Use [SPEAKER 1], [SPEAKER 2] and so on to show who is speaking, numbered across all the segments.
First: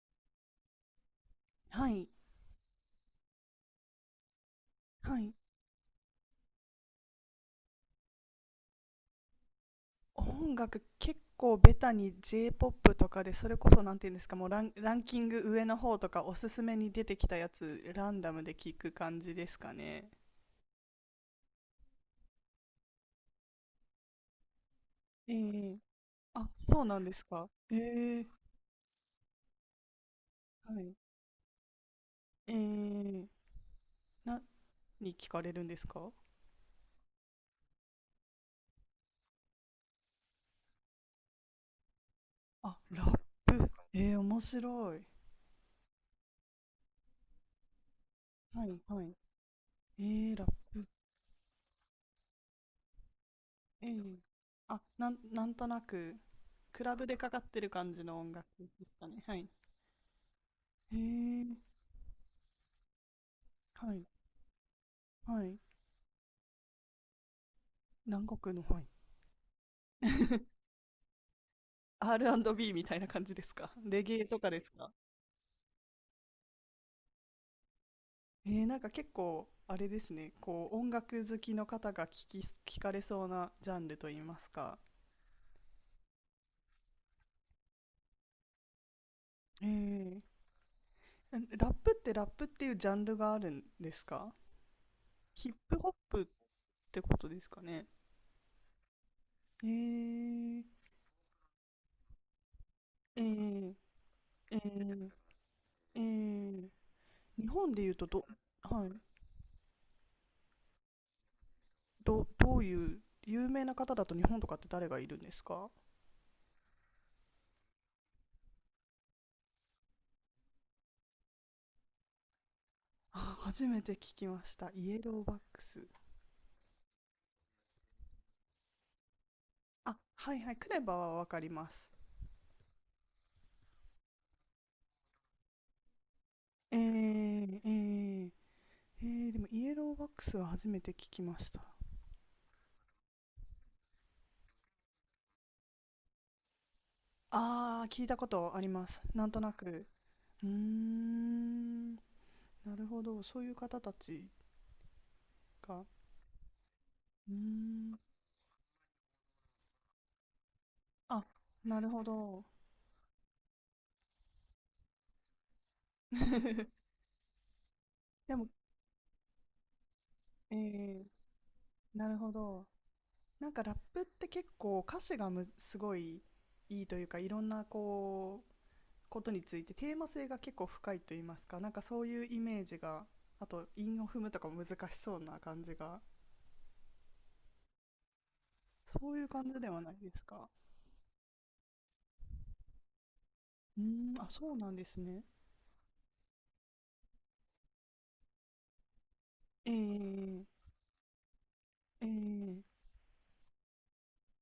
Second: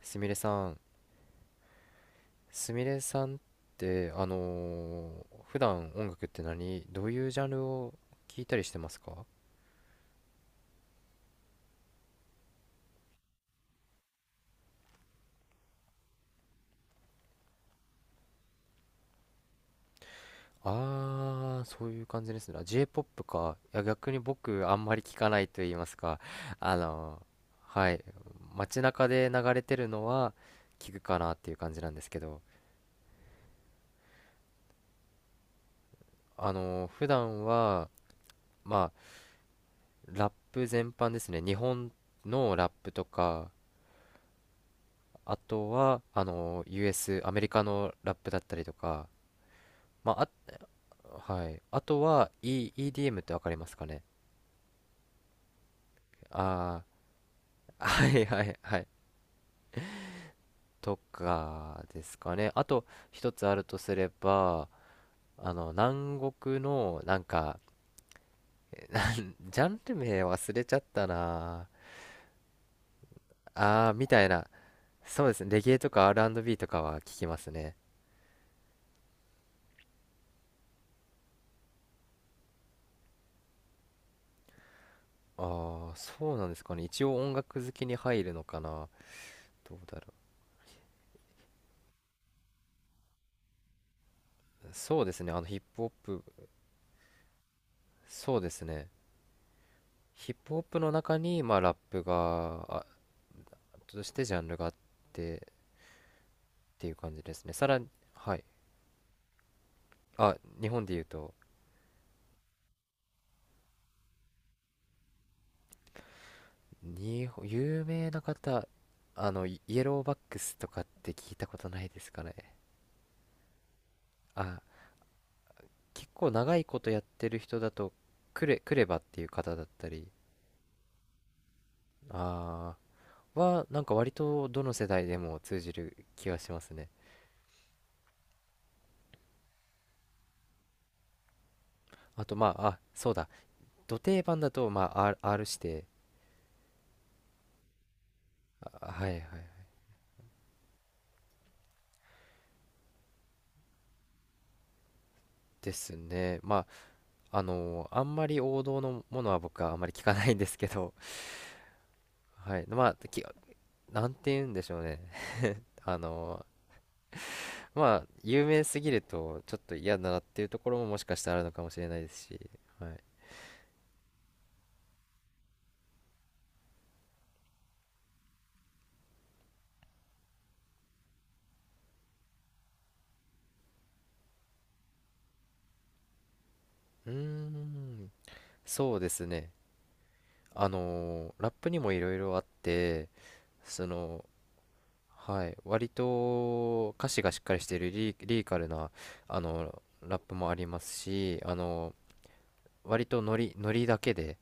[SPEAKER 1] すみれさん、
[SPEAKER 2] はい、
[SPEAKER 1] すみれさんって
[SPEAKER 2] はい。
[SPEAKER 1] 普段音楽ってどういうジャンルを聞いたりしてますか？
[SPEAKER 2] 音楽結構ベタに J-POP とかで、それこそなんていうんですか、もうランキング上の方とかおすすめに出てきたやつランダムで聞く感じですかね。
[SPEAKER 1] ああー、そういう感じですね。あ J-POP か。いや、逆に僕あんまり聞か
[SPEAKER 2] え
[SPEAKER 1] ないと言い
[SPEAKER 2] え。
[SPEAKER 1] ますか。
[SPEAKER 2] あ、
[SPEAKER 1] あ
[SPEAKER 2] そうなんで
[SPEAKER 1] の
[SPEAKER 2] すか。
[SPEAKER 1] はい。
[SPEAKER 2] ええ、
[SPEAKER 1] 街中で流れてるのは
[SPEAKER 2] は
[SPEAKER 1] 聞
[SPEAKER 2] い。
[SPEAKER 1] くかなっていう感じなんですけど、
[SPEAKER 2] ええ、何聞かれるんですか？
[SPEAKER 1] 普段は、まあ、ラップ全般ですね。日本のラッ
[SPEAKER 2] あ、
[SPEAKER 1] プ
[SPEAKER 2] ラ
[SPEAKER 1] と
[SPEAKER 2] ッ
[SPEAKER 1] か、
[SPEAKER 2] プ。ええ、面白い。
[SPEAKER 1] あとは、US、アメリカのラップだったり
[SPEAKER 2] は
[SPEAKER 1] と
[SPEAKER 2] いは
[SPEAKER 1] か、
[SPEAKER 2] い。
[SPEAKER 1] まあ、
[SPEAKER 2] ええ、ラップ。
[SPEAKER 1] あ、はい。あとは、EDM ってわかりますか
[SPEAKER 2] え
[SPEAKER 1] ね？
[SPEAKER 2] え。あ、なんとなくク
[SPEAKER 1] あ
[SPEAKER 2] ラブでかかってる
[SPEAKER 1] あー、
[SPEAKER 2] 感じ
[SPEAKER 1] は
[SPEAKER 2] の
[SPEAKER 1] い
[SPEAKER 2] 音
[SPEAKER 1] は
[SPEAKER 2] 楽
[SPEAKER 1] いは
[SPEAKER 2] で
[SPEAKER 1] い。
[SPEAKER 2] すかね。はい。
[SPEAKER 1] と
[SPEAKER 2] ええ、
[SPEAKER 1] かですかね。あと、一つあるとす
[SPEAKER 2] はい
[SPEAKER 1] れば、
[SPEAKER 2] はい。
[SPEAKER 1] 南国の、なんか、
[SPEAKER 2] 南国の、はい。
[SPEAKER 1] ジャンル名忘れ ちゃったな。
[SPEAKER 2] R&B みたいな感じですか？
[SPEAKER 1] ああー、
[SPEAKER 2] レ
[SPEAKER 1] み
[SPEAKER 2] ゲ
[SPEAKER 1] た
[SPEAKER 2] エ
[SPEAKER 1] い
[SPEAKER 2] と
[SPEAKER 1] な。
[SPEAKER 2] かですか？
[SPEAKER 1] そうですね。レゲエとか R&B とかは聞きますね。
[SPEAKER 2] なんか結構、あれですね、こう、音楽好きの方が聞かれそうなジャンルといいますか。
[SPEAKER 1] ああ、そうなんですかね。一応音楽好きに入るのかな。
[SPEAKER 2] え
[SPEAKER 1] どうだろ。
[SPEAKER 2] ー、ラップって、ラップっていうジャンルがあるんですか？
[SPEAKER 1] う。そうですね。
[SPEAKER 2] ヒッ
[SPEAKER 1] ヒップ
[SPEAKER 2] プ
[SPEAKER 1] ホッ
[SPEAKER 2] ホップ
[SPEAKER 1] プ。
[SPEAKER 2] ってことですかね？
[SPEAKER 1] そうですね。
[SPEAKER 2] え
[SPEAKER 1] ヒップホッ
[SPEAKER 2] ー、
[SPEAKER 1] プの中に、まあ、ラップが、
[SPEAKER 2] えー、
[SPEAKER 1] としてジャン
[SPEAKER 2] え
[SPEAKER 1] ルがあっ
[SPEAKER 2] ー、
[SPEAKER 1] てっ
[SPEAKER 2] えー、
[SPEAKER 1] ていう感じです
[SPEAKER 2] 日
[SPEAKER 1] ね。さ
[SPEAKER 2] 本
[SPEAKER 1] ら
[SPEAKER 2] で
[SPEAKER 1] に、
[SPEAKER 2] 言うと
[SPEAKER 1] はい。
[SPEAKER 2] はい、
[SPEAKER 1] あ、日本で言うと、
[SPEAKER 2] どういう、有名な方だと日本とかって誰がいるんですか？
[SPEAKER 1] 有名な方、イイエローバックスとかって聞いたことないですかね？
[SPEAKER 2] あ、初めて聞きまし
[SPEAKER 1] あ、
[SPEAKER 2] た。イエローバックス。
[SPEAKER 1] 結構長いことやってる人だと、クレバっていう方だった
[SPEAKER 2] あ、
[SPEAKER 1] り、
[SPEAKER 2] はいはい、クレバはわかります。
[SPEAKER 1] あなんか割とどの世代でも通じる気がします
[SPEAKER 2] え
[SPEAKER 1] ね。
[SPEAKER 2] ー、えー、でもイエローバックスは初めて聞きました。
[SPEAKER 1] あと、まあ、そうだ。ド定番だと、まあ、R して、
[SPEAKER 2] あー、聞いたことありま
[SPEAKER 1] あ
[SPEAKER 2] す。
[SPEAKER 1] はいは
[SPEAKER 2] なんとな
[SPEAKER 1] い。
[SPEAKER 2] く。うーん、なるほど。そういう方たち
[SPEAKER 1] で
[SPEAKER 2] が。う
[SPEAKER 1] すね。ま
[SPEAKER 2] ー
[SPEAKER 1] あ、
[SPEAKER 2] ん、
[SPEAKER 1] あんまり王道のものは僕はあんまり聞かないんですけど、
[SPEAKER 2] あ、なるほど。
[SPEAKER 1] はい。まあ、なんて言うんでしょうね。あの まあ、
[SPEAKER 2] で
[SPEAKER 1] 有
[SPEAKER 2] も、
[SPEAKER 1] 名すぎるとちょっと嫌だなっていうところももし
[SPEAKER 2] え
[SPEAKER 1] かしたらあるのかもしれないで
[SPEAKER 2] なる
[SPEAKER 1] す
[SPEAKER 2] ほ
[SPEAKER 1] し、
[SPEAKER 2] ど。
[SPEAKER 1] はい。
[SPEAKER 2] なんかラップって結構歌詞がすごいいいというか、いろんなこことについてテーマ性が結構深いと言いますか、なんかそういうイメージが、あと韻を踏むとかも難しそうな感じが、
[SPEAKER 1] うーん、そうで
[SPEAKER 2] そうい
[SPEAKER 1] す
[SPEAKER 2] う
[SPEAKER 1] ね。
[SPEAKER 2] 感じではないですか？
[SPEAKER 1] あのラップにもいろいろあって、
[SPEAKER 2] うー
[SPEAKER 1] そ
[SPEAKER 2] ん、
[SPEAKER 1] の、
[SPEAKER 2] あ、そうなんですね。
[SPEAKER 1] はい、割と歌詞がしっかりしているリリリカルな、あ
[SPEAKER 2] え
[SPEAKER 1] のラップ
[SPEAKER 2] ー、
[SPEAKER 1] もありますし、
[SPEAKER 2] えー、
[SPEAKER 1] 割とノリだけで、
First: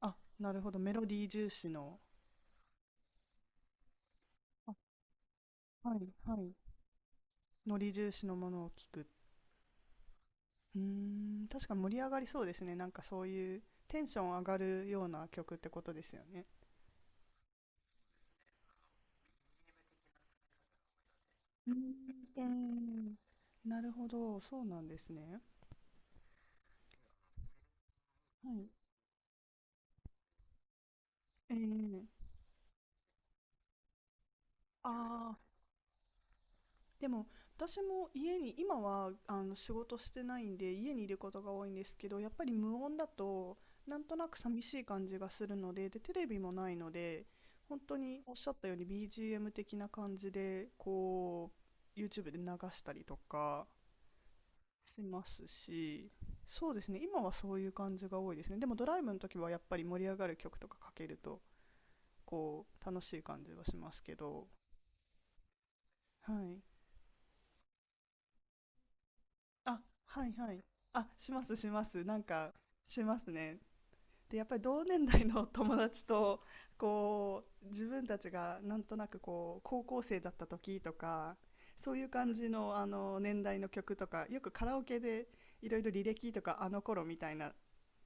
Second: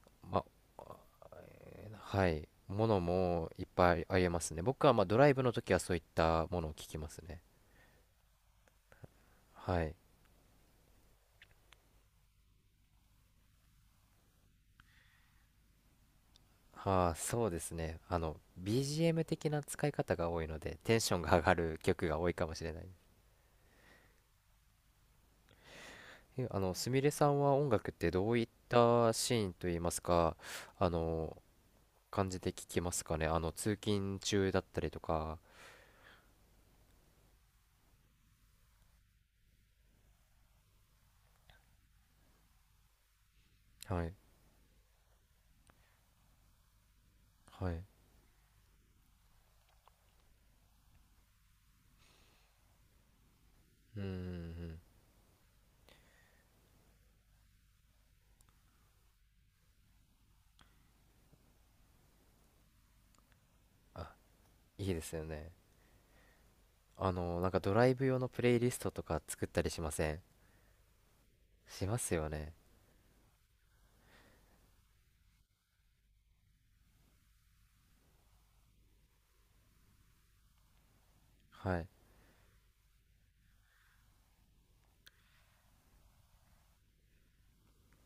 [SPEAKER 2] あ、なるほど、メロディー重視の。
[SPEAKER 1] はい。ものもいっぱいありえますね。僕
[SPEAKER 2] あ、
[SPEAKER 1] はまあドライブの時はそう
[SPEAKER 2] は
[SPEAKER 1] いっ
[SPEAKER 2] いは
[SPEAKER 1] た
[SPEAKER 2] い、
[SPEAKER 1] ものを聞きますね。
[SPEAKER 2] ノリ重視のものを聞く。
[SPEAKER 1] はい。
[SPEAKER 2] うーん、確かに盛り上がりそうですね。なんかそういうテンション上がるような曲ってことですよね？
[SPEAKER 1] ああ、そうですね。BGM 的な使い方が多いので、テンションが上が
[SPEAKER 2] うーん、
[SPEAKER 1] る曲が多い
[SPEAKER 2] え
[SPEAKER 1] かもしれない。
[SPEAKER 2] ーなるほど、そうなんですね。
[SPEAKER 1] え、あの、すみれさんは音楽ってどういっ
[SPEAKER 2] はい。
[SPEAKER 1] たシーンといいますか、あの、
[SPEAKER 2] えー
[SPEAKER 1] 感じで聞きますかね？通勤中だったり
[SPEAKER 2] あ
[SPEAKER 1] と
[SPEAKER 2] あ、
[SPEAKER 1] か。
[SPEAKER 2] でも私も家に今はあの仕事してないんで家にいることが多いんですけど、やっぱり無音だとな
[SPEAKER 1] は
[SPEAKER 2] ん
[SPEAKER 1] い。
[SPEAKER 2] となく寂しい感じがするので、でテレビもないので
[SPEAKER 1] は
[SPEAKER 2] 本
[SPEAKER 1] い。
[SPEAKER 2] 当におっしゃったように BGM 的な感じでこう YouTube で流したりとか
[SPEAKER 1] うんうんうん。
[SPEAKER 2] しますし、そうですね、今はそういう感じが多いですね。でもドライブの時はやっぱり盛り上がる曲とかかけるとこう楽しい感じはします
[SPEAKER 1] あ、
[SPEAKER 2] けど。
[SPEAKER 1] いいですよね。
[SPEAKER 2] はい。
[SPEAKER 1] なんかドライブ用のプレイリストとか作ったりし
[SPEAKER 2] あ、
[SPEAKER 1] ません？
[SPEAKER 2] はいはい。あ、します、しま
[SPEAKER 1] しま
[SPEAKER 2] す。
[SPEAKER 1] す
[SPEAKER 2] なん
[SPEAKER 1] よね。
[SPEAKER 2] か、しますね。で、やっぱり同年代の 友達と、こう、自分たちがなんとなくこう、高校生だった時とか、
[SPEAKER 1] はい。
[SPEAKER 2] そういう感じの、あの、年代の曲とか、よくカラオケでいろいろ履歴とか、あの頃みたいな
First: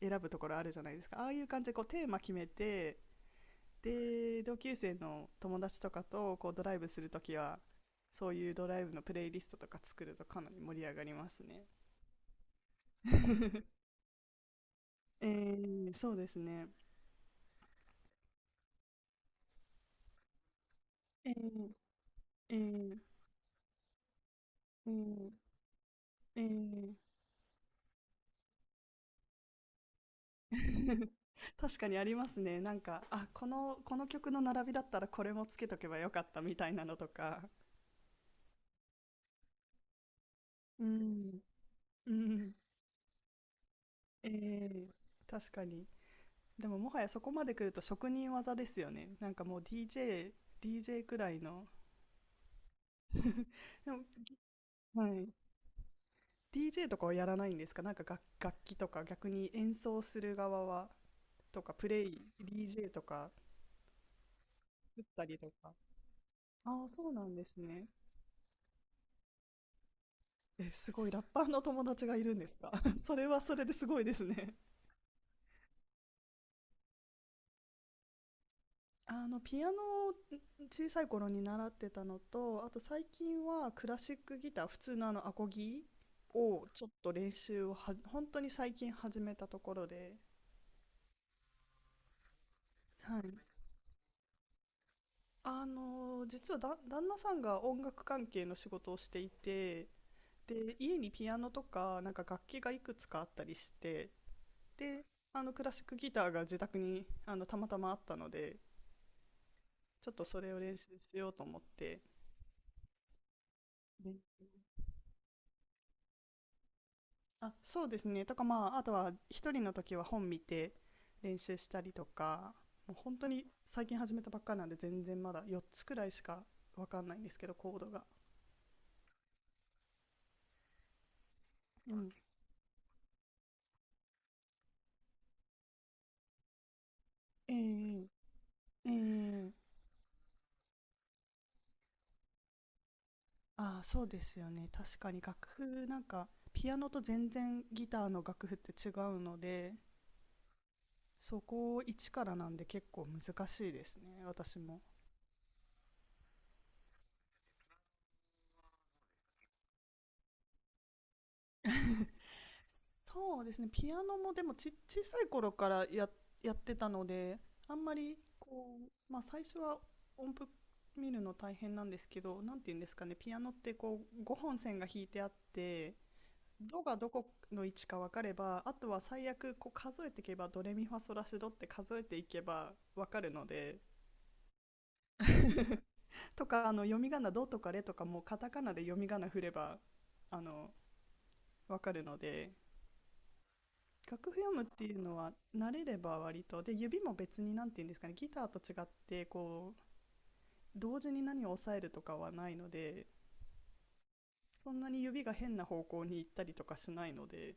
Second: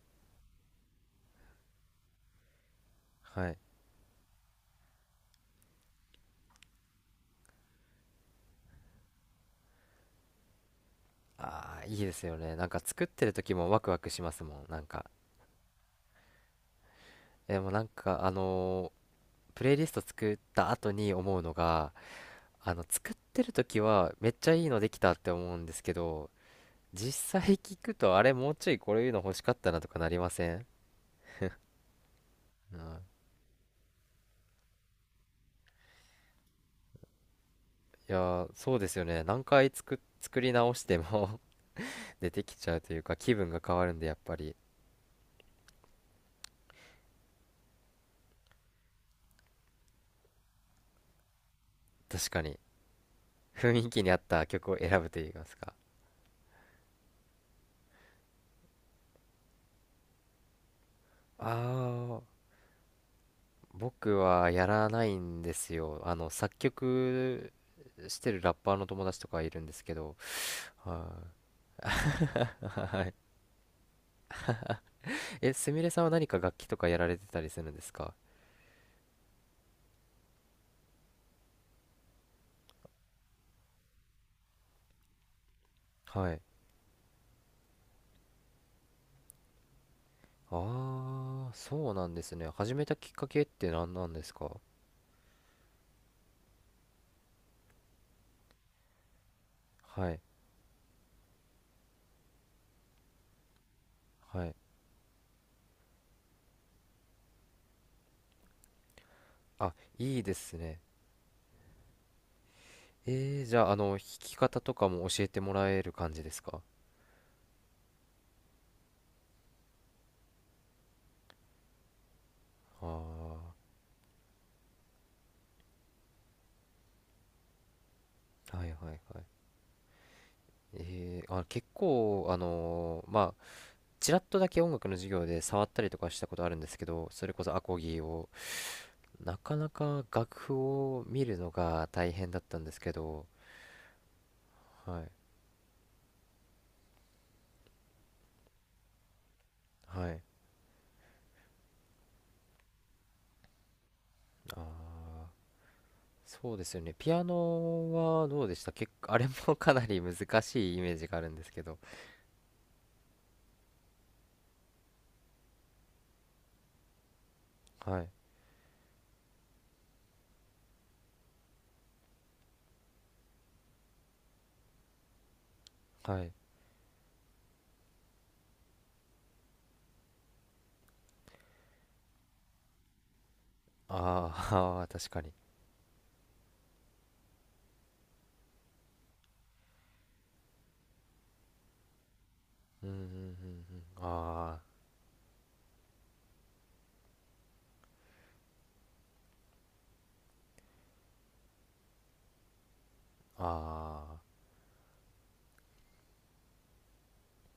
[SPEAKER 2] 選ぶところあるじゃないですか。ああいう感じでこう、テーマ決めて、
[SPEAKER 1] はい。
[SPEAKER 2] で、同級生の友達とかと、こう、ドライブするときは、そういうドライブのプレイリストとか作るとかなり盛り上がりますね。
[SPEAKER 1] ああ、いいですよね。なんか作ってる時もワクワクしますもん。なんか。
[SPEAKER 2] そうですね。
[SPEAKER 1] でもなんか、プレイリスト作った後に
[SPEAKER 2] え
[SPEAKER 1] 思うの
[SPEAKER 2] ー、
[SPEAKER 1] が、
[SPEAKER 2] えー、
[SPEAKER 1] 作ってる時はめっちゃいいので
[SPEAKER 2] え
[SPEAKER 1] きたって
[SPEAKER 2] ー、
[SPEAKER 1] 思うんですけど、
[SPEAKER 2] えー
[SPEAKER 1] 実際聞くとあれもうちょいこういうの欲しかったなとかなりません？
[SPEAKER 2] 確かにありますね。な
[SPEAKER 1] う
[SPEAKER 2] ん
[SPEAKER 1] ん。
[SPEAKER 2] か、あ、この曲の並びだったらこれもつけとけばよかったみたいなのとか。
[SPEAKER 1] いやー、そうですよね。何回作、作り直し
[SPEAKER 2] う
[SPEAKER 1] て
[SPEAKER 2] ん、
[SPEAKER 1] も
[SPEAKER 2] う
[SPEAKER 1] 出て
[SPEAKER 2] ん、
[SPEAKER 1] きちゃうというか、気分が変わるんで、やっ
[SPEAKER 2] え
[SPEAKER 1] ぱり。
[SPEAKER 2] ー、確かに。でももはやそこまで来ると職人技ですよね。なんかもう DJ くらいの。
[SPEAKER 1] 確かに。雰囲
[SPEAKER 2] でも、
[SPEAKER 1] 気に合った曲を選ぶ
[SPEAKER 2] は
[SPEAKER 1] と言
[SPEAKER 2] い。
[SPEAKER 1] いますか。
[SPEAKER 2] DJ とかはやらないんですか？なんか楽器とか逆に演奏する側は、とかプレ
[SPEAKER 1] あ
[SPEAKER 2] イ、
[SPEAKER 1] あ。
[SPEAKER 2] DJ とか
[SPEAKER 1] 僕はやら
[SPEAKER 2] 作
[SPEAKER 1] な
[SPEAKER 2] っ
[SPEAKER 1] い
[SPEAKER 2] たり
[SPEAKER 1] ん
[SPEAKER 2] と
[SPEAKER 1] です
[SPEAKER 2] か。
[SPEAKER 1] よ。作
[SPEAKER 2] ああ、そうなんで
[SPEAKER 1] 曲
[SPEAKER 2] すね。
[SPEAKER 1] してるラッパーの友達とかいるんですけど、
[SPEAKER 2] え、すご
[SPEAKER 1] は
[SPEAKER 2] い、ラッパーの友達がいるんです
[SPEAKER 1] い。
[SPEAKER 2] か？
[SPEAKER 1] は
[SPEAKER 2] それ
[SPEAKER 1] い。
[SPEAKER 2] はそれですごいですね。
[SPEAKER 1] すみれさんは何か楽器とかやられてたりするんですか？
[SPEAKER 2] あの、ピアノを小さい頃に習ってたのと、あと最近はクラシックギター、普通のあのアコギ
[SPEAKER 1] はい。
[SPEAKER 2] をちょっと練習をは、本当に最近始めたところで、
[SPEAKER 1] ああ、そうなんですね。始めたきっ
[SPEAKER 2] は
[SPEAKER 1] か
[SPEAKER 2] い。
[SPEAKER 1] けって何なんですか？
[SPEAKER 2] あの、実はだ、旦那さんが音楽関係の仕事をしていて、
[SPEAKER 1] はい。
[SPEAKER 2] で、家にピアノとか、なんか楽器がいくつかあったりして、
[SPEAKER 1] はい。
[SPEAKER 2] であのクラシックギターが自宅にあのたまたまあったので、
[SPEAKER 1] あ、
[SPEAKER 2] ちょっ
[SPEAKER 1] いい
[SPEAKER 2] と
[SPEAKER 1] で
[SPEAKER 2] それ
[SPEAKER 1] す
[SPEAKER 2] を練
[SPEAKER 1] ね。
[SPEAKER 2] 習しようと思って。
[SPEAKER 1] じゃあ、弾き
[SPEAKER 2] で、
[SPEAKER 1] 方とかも教えてもらえる感じですか？
[SPEAKER 2] あ、そうですねとか、まあ、あとは一人の時は本見て練習したりとか。もう本当に
[SPEAKER 1] あ
[SPEAKER 2] 最近始めたばっかなんで全然まだ4つくらいしかわかんないんですけど、コードが。
[SPEAKER 1] あー、はいはいはい。結
[SPEAKER 2] うん、
[SPEAKER 1] 構、ちらっとだけ音楽の授業で触ったりとかしたことあるんですけど、それこそアコギ
[SPEAKER 2] え
[SPEAKER 1] を、
[SPEAKER 2] え、
[SPEAKER 1] な
[SPEAKER 2] ええ。
[SPEAKER 1] かなか楽譜を見るのが大変だったんですけど、
[SPEAKER 2] ああ、そうですよね。確
[SPEAKER 1] はい、
[SPEAKER 2] かに楽譜なんかピアノと全然ギターの楽譜って違うので、
[SPEAKER 1] はい、
[SPEAKER 2] そこを一からなんで結構難しいですね、
[SPEAKER 1] あ
[SPEAKER 2] 私
[SPEAKER 1] ー、
[SPEAKER 2] も。
[SPEAKER 1] そうですよね。ピアノはどうでした？結構、あれもかなり難しいイメージがあるんですけど、
[SPEAKER 2] そうですね、ピアノもでも小さい頃からやってたので、あんま
[SPEAKER 1] はい、
[SPEAKER 2] りこう、まあ、最初は音符見るの大変なんですけど、なんて言うんですかね、ピアノってこう5本線が引いてあって、
[SPEAKER 1] はい、
[SPEAKER 2] ドがどこの位置か分かればあとは最悪こう数えていけば、ドレミファソラシドって数えていけば分かるので、
[SPEAKER 1] あー 確かに。
[SPEAKER 2] とかあの読み仮名「ド」とか「レ」とかもカタカナで読み仮名振ればあのわかるので、
[SPEAKER 1] うん、うん、うん、うん、
[SPEAKER 2] 楽譜読
[SPEAKER 1] あ
[SPEAKER 2] むっていうのは慣れれば割と、で指も別に何て言うんですかね、ギターと違ってこう同時に何を押さえるとかはないので、
[SPEAKER 1] ー、あ
[SPEAKER 2] そんなに指が変な方向に行ったりとかしないので、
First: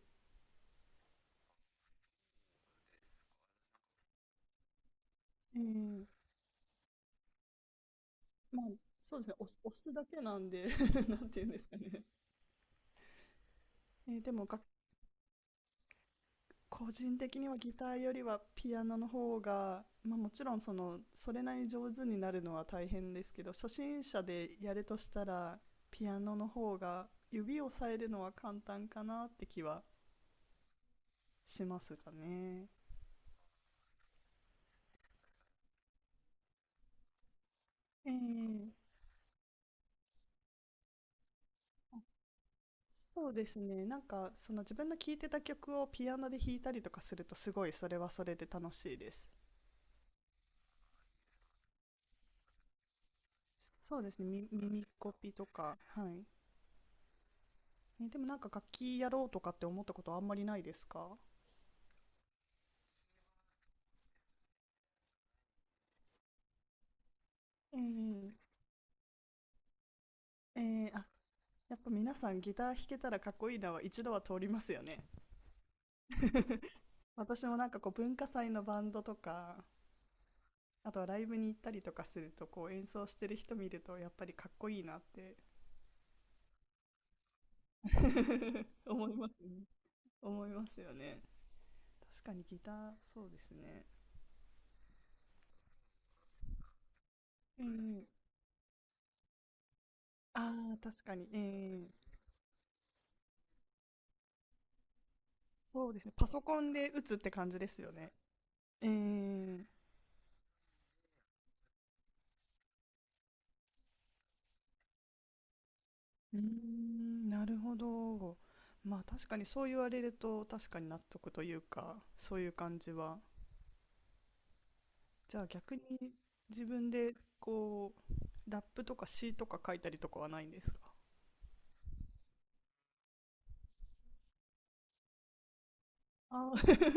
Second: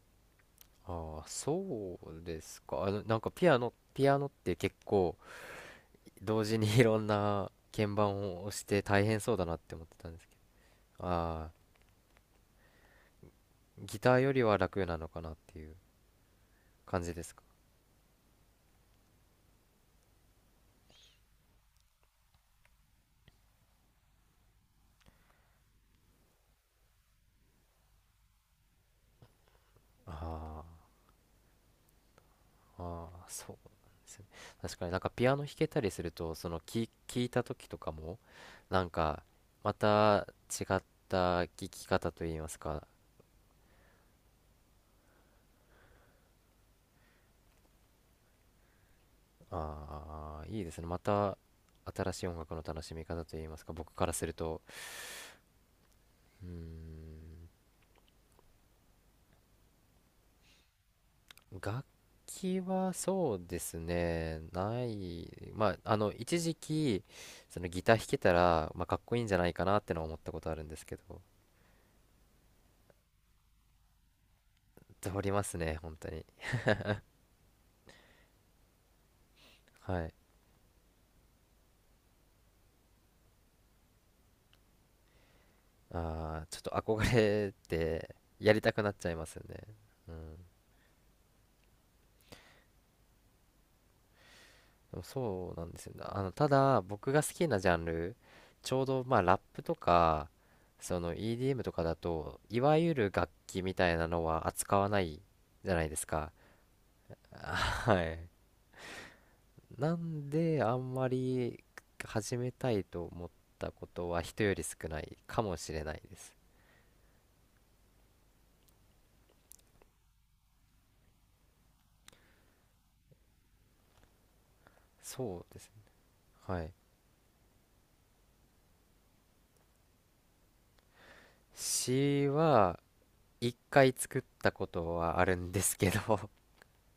[SPEAKER 1] ー、あー、そうですか。なんかピアノって結構、
[SPEAKER 2] えー
[SPEAKER 1] 同時にいろんな鍵盤を押し
[SPEAKER 2] まあ
[SPEAKER 1] て大
[SPEAKER 2] そ
[SPEAKER 1] 変
[SPEAKER 2] うです
[SPEAKER 1] そ
[SPEAKER 2] ね、
[SPEAKER 1] うだ
[SPEAKER 2] 押
[SPEAKER 1] なっ
[SPEAKER 2] す
[SPEAKER 1] て
[SPEAKER 2] 押
[SPEAKER 1] 思っ
[SPEAKER 2] す
[SPEAKER 1] て
[SPEAKER 2] だ
[SPEAKER 1] たんで
[SPEAKER 2] け
[SPEAKER 1] すけ
[SPEAKER 2] なんで
[SPEAKER 1] ど。
[SPEAKER 2] なんて言う
[SPEAKER 1] あ
[SPEAKER 2] ん
[SPEAKER 1] あ、
[SPEAKER 2] ですかね、
[SPEAKER 1] ギターよ
[SPEAKER 2] で
[SPEAKER 1] り
[SPEAKER 2] も
[SPEAKER 1] は楽なのかなっていう
[SPEAKER 2] 個
[SPEAKER 1] 感じ
[SPEAKER 2] 人
[SPEAKER 1] です
[SPEAKER 2] 的
[SPEAKER 1] か？
[SPEAKER 2] にはギターよりはピアノの方が、まあ、もちろんそのそれなりに上手になるのは大変ですけど、初心者でやるとしたらピアノの方が指をさえるのは簡単かなって気は
[SPEAKER 1] あ
[SPEAKER 2] しますかね。
[SPEAKER 1] あ、ああ、そうなんですね。確かになんかピアノ弾けたりすると、その聞いた時とか
[SPEAKER 2] え
[SPEAKER 1] も、なん
[SPEAKER 2] え。
[SPEAKER 1] かまた違った聞き
[SPEAKER 2] あ、
[SPEAKER 1] 方といいますか、
[SPEAKER 2] そうですね。なんかその自分の聴いてた曲をピアノで弾いたりとかするとすごい、それはそれで楽しいです。
[SPEAKER 1] ああ、いいですね。また新しい音楽の楽しみ方といいますか、僕
[SPEAKER 2] そう
[SPEAKER 1] か
[SPEAKER 2] で
[SPEAKER 1] ら
[SPEAKER 2] す
[SPEAKER 1] する
[SPEAKER 2] ね。
[SPEAKER 1] と、
[SPEAKER 2] 耳コピとか。はい。
[SPEAKER 1] うーん。
[SPEAKER 2] え、でもなんか楽器やろうとかって思ったことあんまりないですか？
[SPEAKER 1] 楽器はそうですね、ない、まあ、一時期、そのギター弾けた
[SPEAKER 2] ええ。
[SPEAKER 1] ら、まあ、かっこいいんじゃないかなってのは思ったことあるんですけど、
[SPEAKER 2] あ、やっぱ皆さんギター弾けたらかっこいいなは一度は通りますよね。
[SPEAKER 1] 通りますね、本当に。
[SPEAKER 2] 私もなんかこう文化祭のバンドとか、
[SPEAKER 1] はい。
[SPEAKER 2] あとはライブに行ったりとかするとこう演奏してる人見るとやっぱりかっこいいなって
[SPEAKER 1] ああ、ちょっと憧れて、やりたく なっち
[SPEAKER 2] 思
[SPEAKER 1] ゃ
[SPEAKER 2] い
[SPEAKER 1] いま
[SPEAKER 2] ま
[SPEAKER 1] す
[SPEAKER 2] す
[SPEAKER 1] よね。
[SPEAKER 2] ね。
[SPEAKER 1] うん。
[SPEAKER 2] 思いますよね。確かにギター、そうですね。
[SPEAKER 1] でもそうなんですよね。ただ、僕が好きな
[SPEAKER 2] う
[SPEAKER 1] ジ
[SPEAKER 2] ん、う
[SPEAKER 1] ャン
[SPEAKER 2] ん。
[SPEAKER 1] ル、ちょうど、まあ、ラップとか、
[SPEAKER 2] ああ、
[SPEAKER 1] そ
[SPEAKER 2] 確
[SPEAKER 1] の
[SPEAKER 2] かに。
[SPEAKER 1] EDM とかだ
[SPEAKER 2] ー、
[SPEAKER 1] と、いわゆる楽器みたいなのは扱わないじゃない
[SPEAKER 2] そう
[SPEAKER 1] で
[SPEAKER 2] で
[SPEAKER 1] す
[SPEAKER 2] すね。パ
[SPEAKER 1] か。
[SPEAKER 2] ソコンで打つって 感じですよ
[SPEAKER 1] は
[SPEAKER 2] ね。
[SPEAKER 1] い。
[SPEAKER 2] ええ。
[SPEAKER 1] なんであんまり始めたいと思ったことは人より少ないかもしれないです。
[SPEAKER 2] うーん、なるほど。まあ確かにそう言われると確かに納得というか、そういう感じは。じゃ
[SPEAKER 1] そ
[SPEAKER 2] あ
[SPEAKER 1] うですね。
[SPEAKER 2] 逆に
[SPEAKER 1] は
[SPEAKER 2] 自
[SPEAKER 1] い。
[SPEAKER 2] 分でこう、ラップとか詩とか書いたりとかはないんですか？
[SPEAKER 1] 詩は一回作ったことはあるんですけど
[SPEAKER 2] ああー、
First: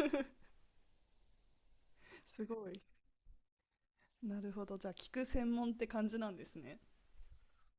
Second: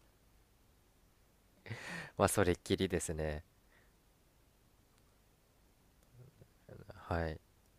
[SPEAKER 1] まあ そ
[SPEAKER 2] す
[SPEAKER 1] れっ
[SPEAKER 2] ご
[SPEAKER 1] き
[SPEAKER 2] い。
[SPEAKER 1] りですね。
[SPEAKER 2] なるほど。じゃあ聞く専門って感じなんですね。
[SPEAKER 1] はい。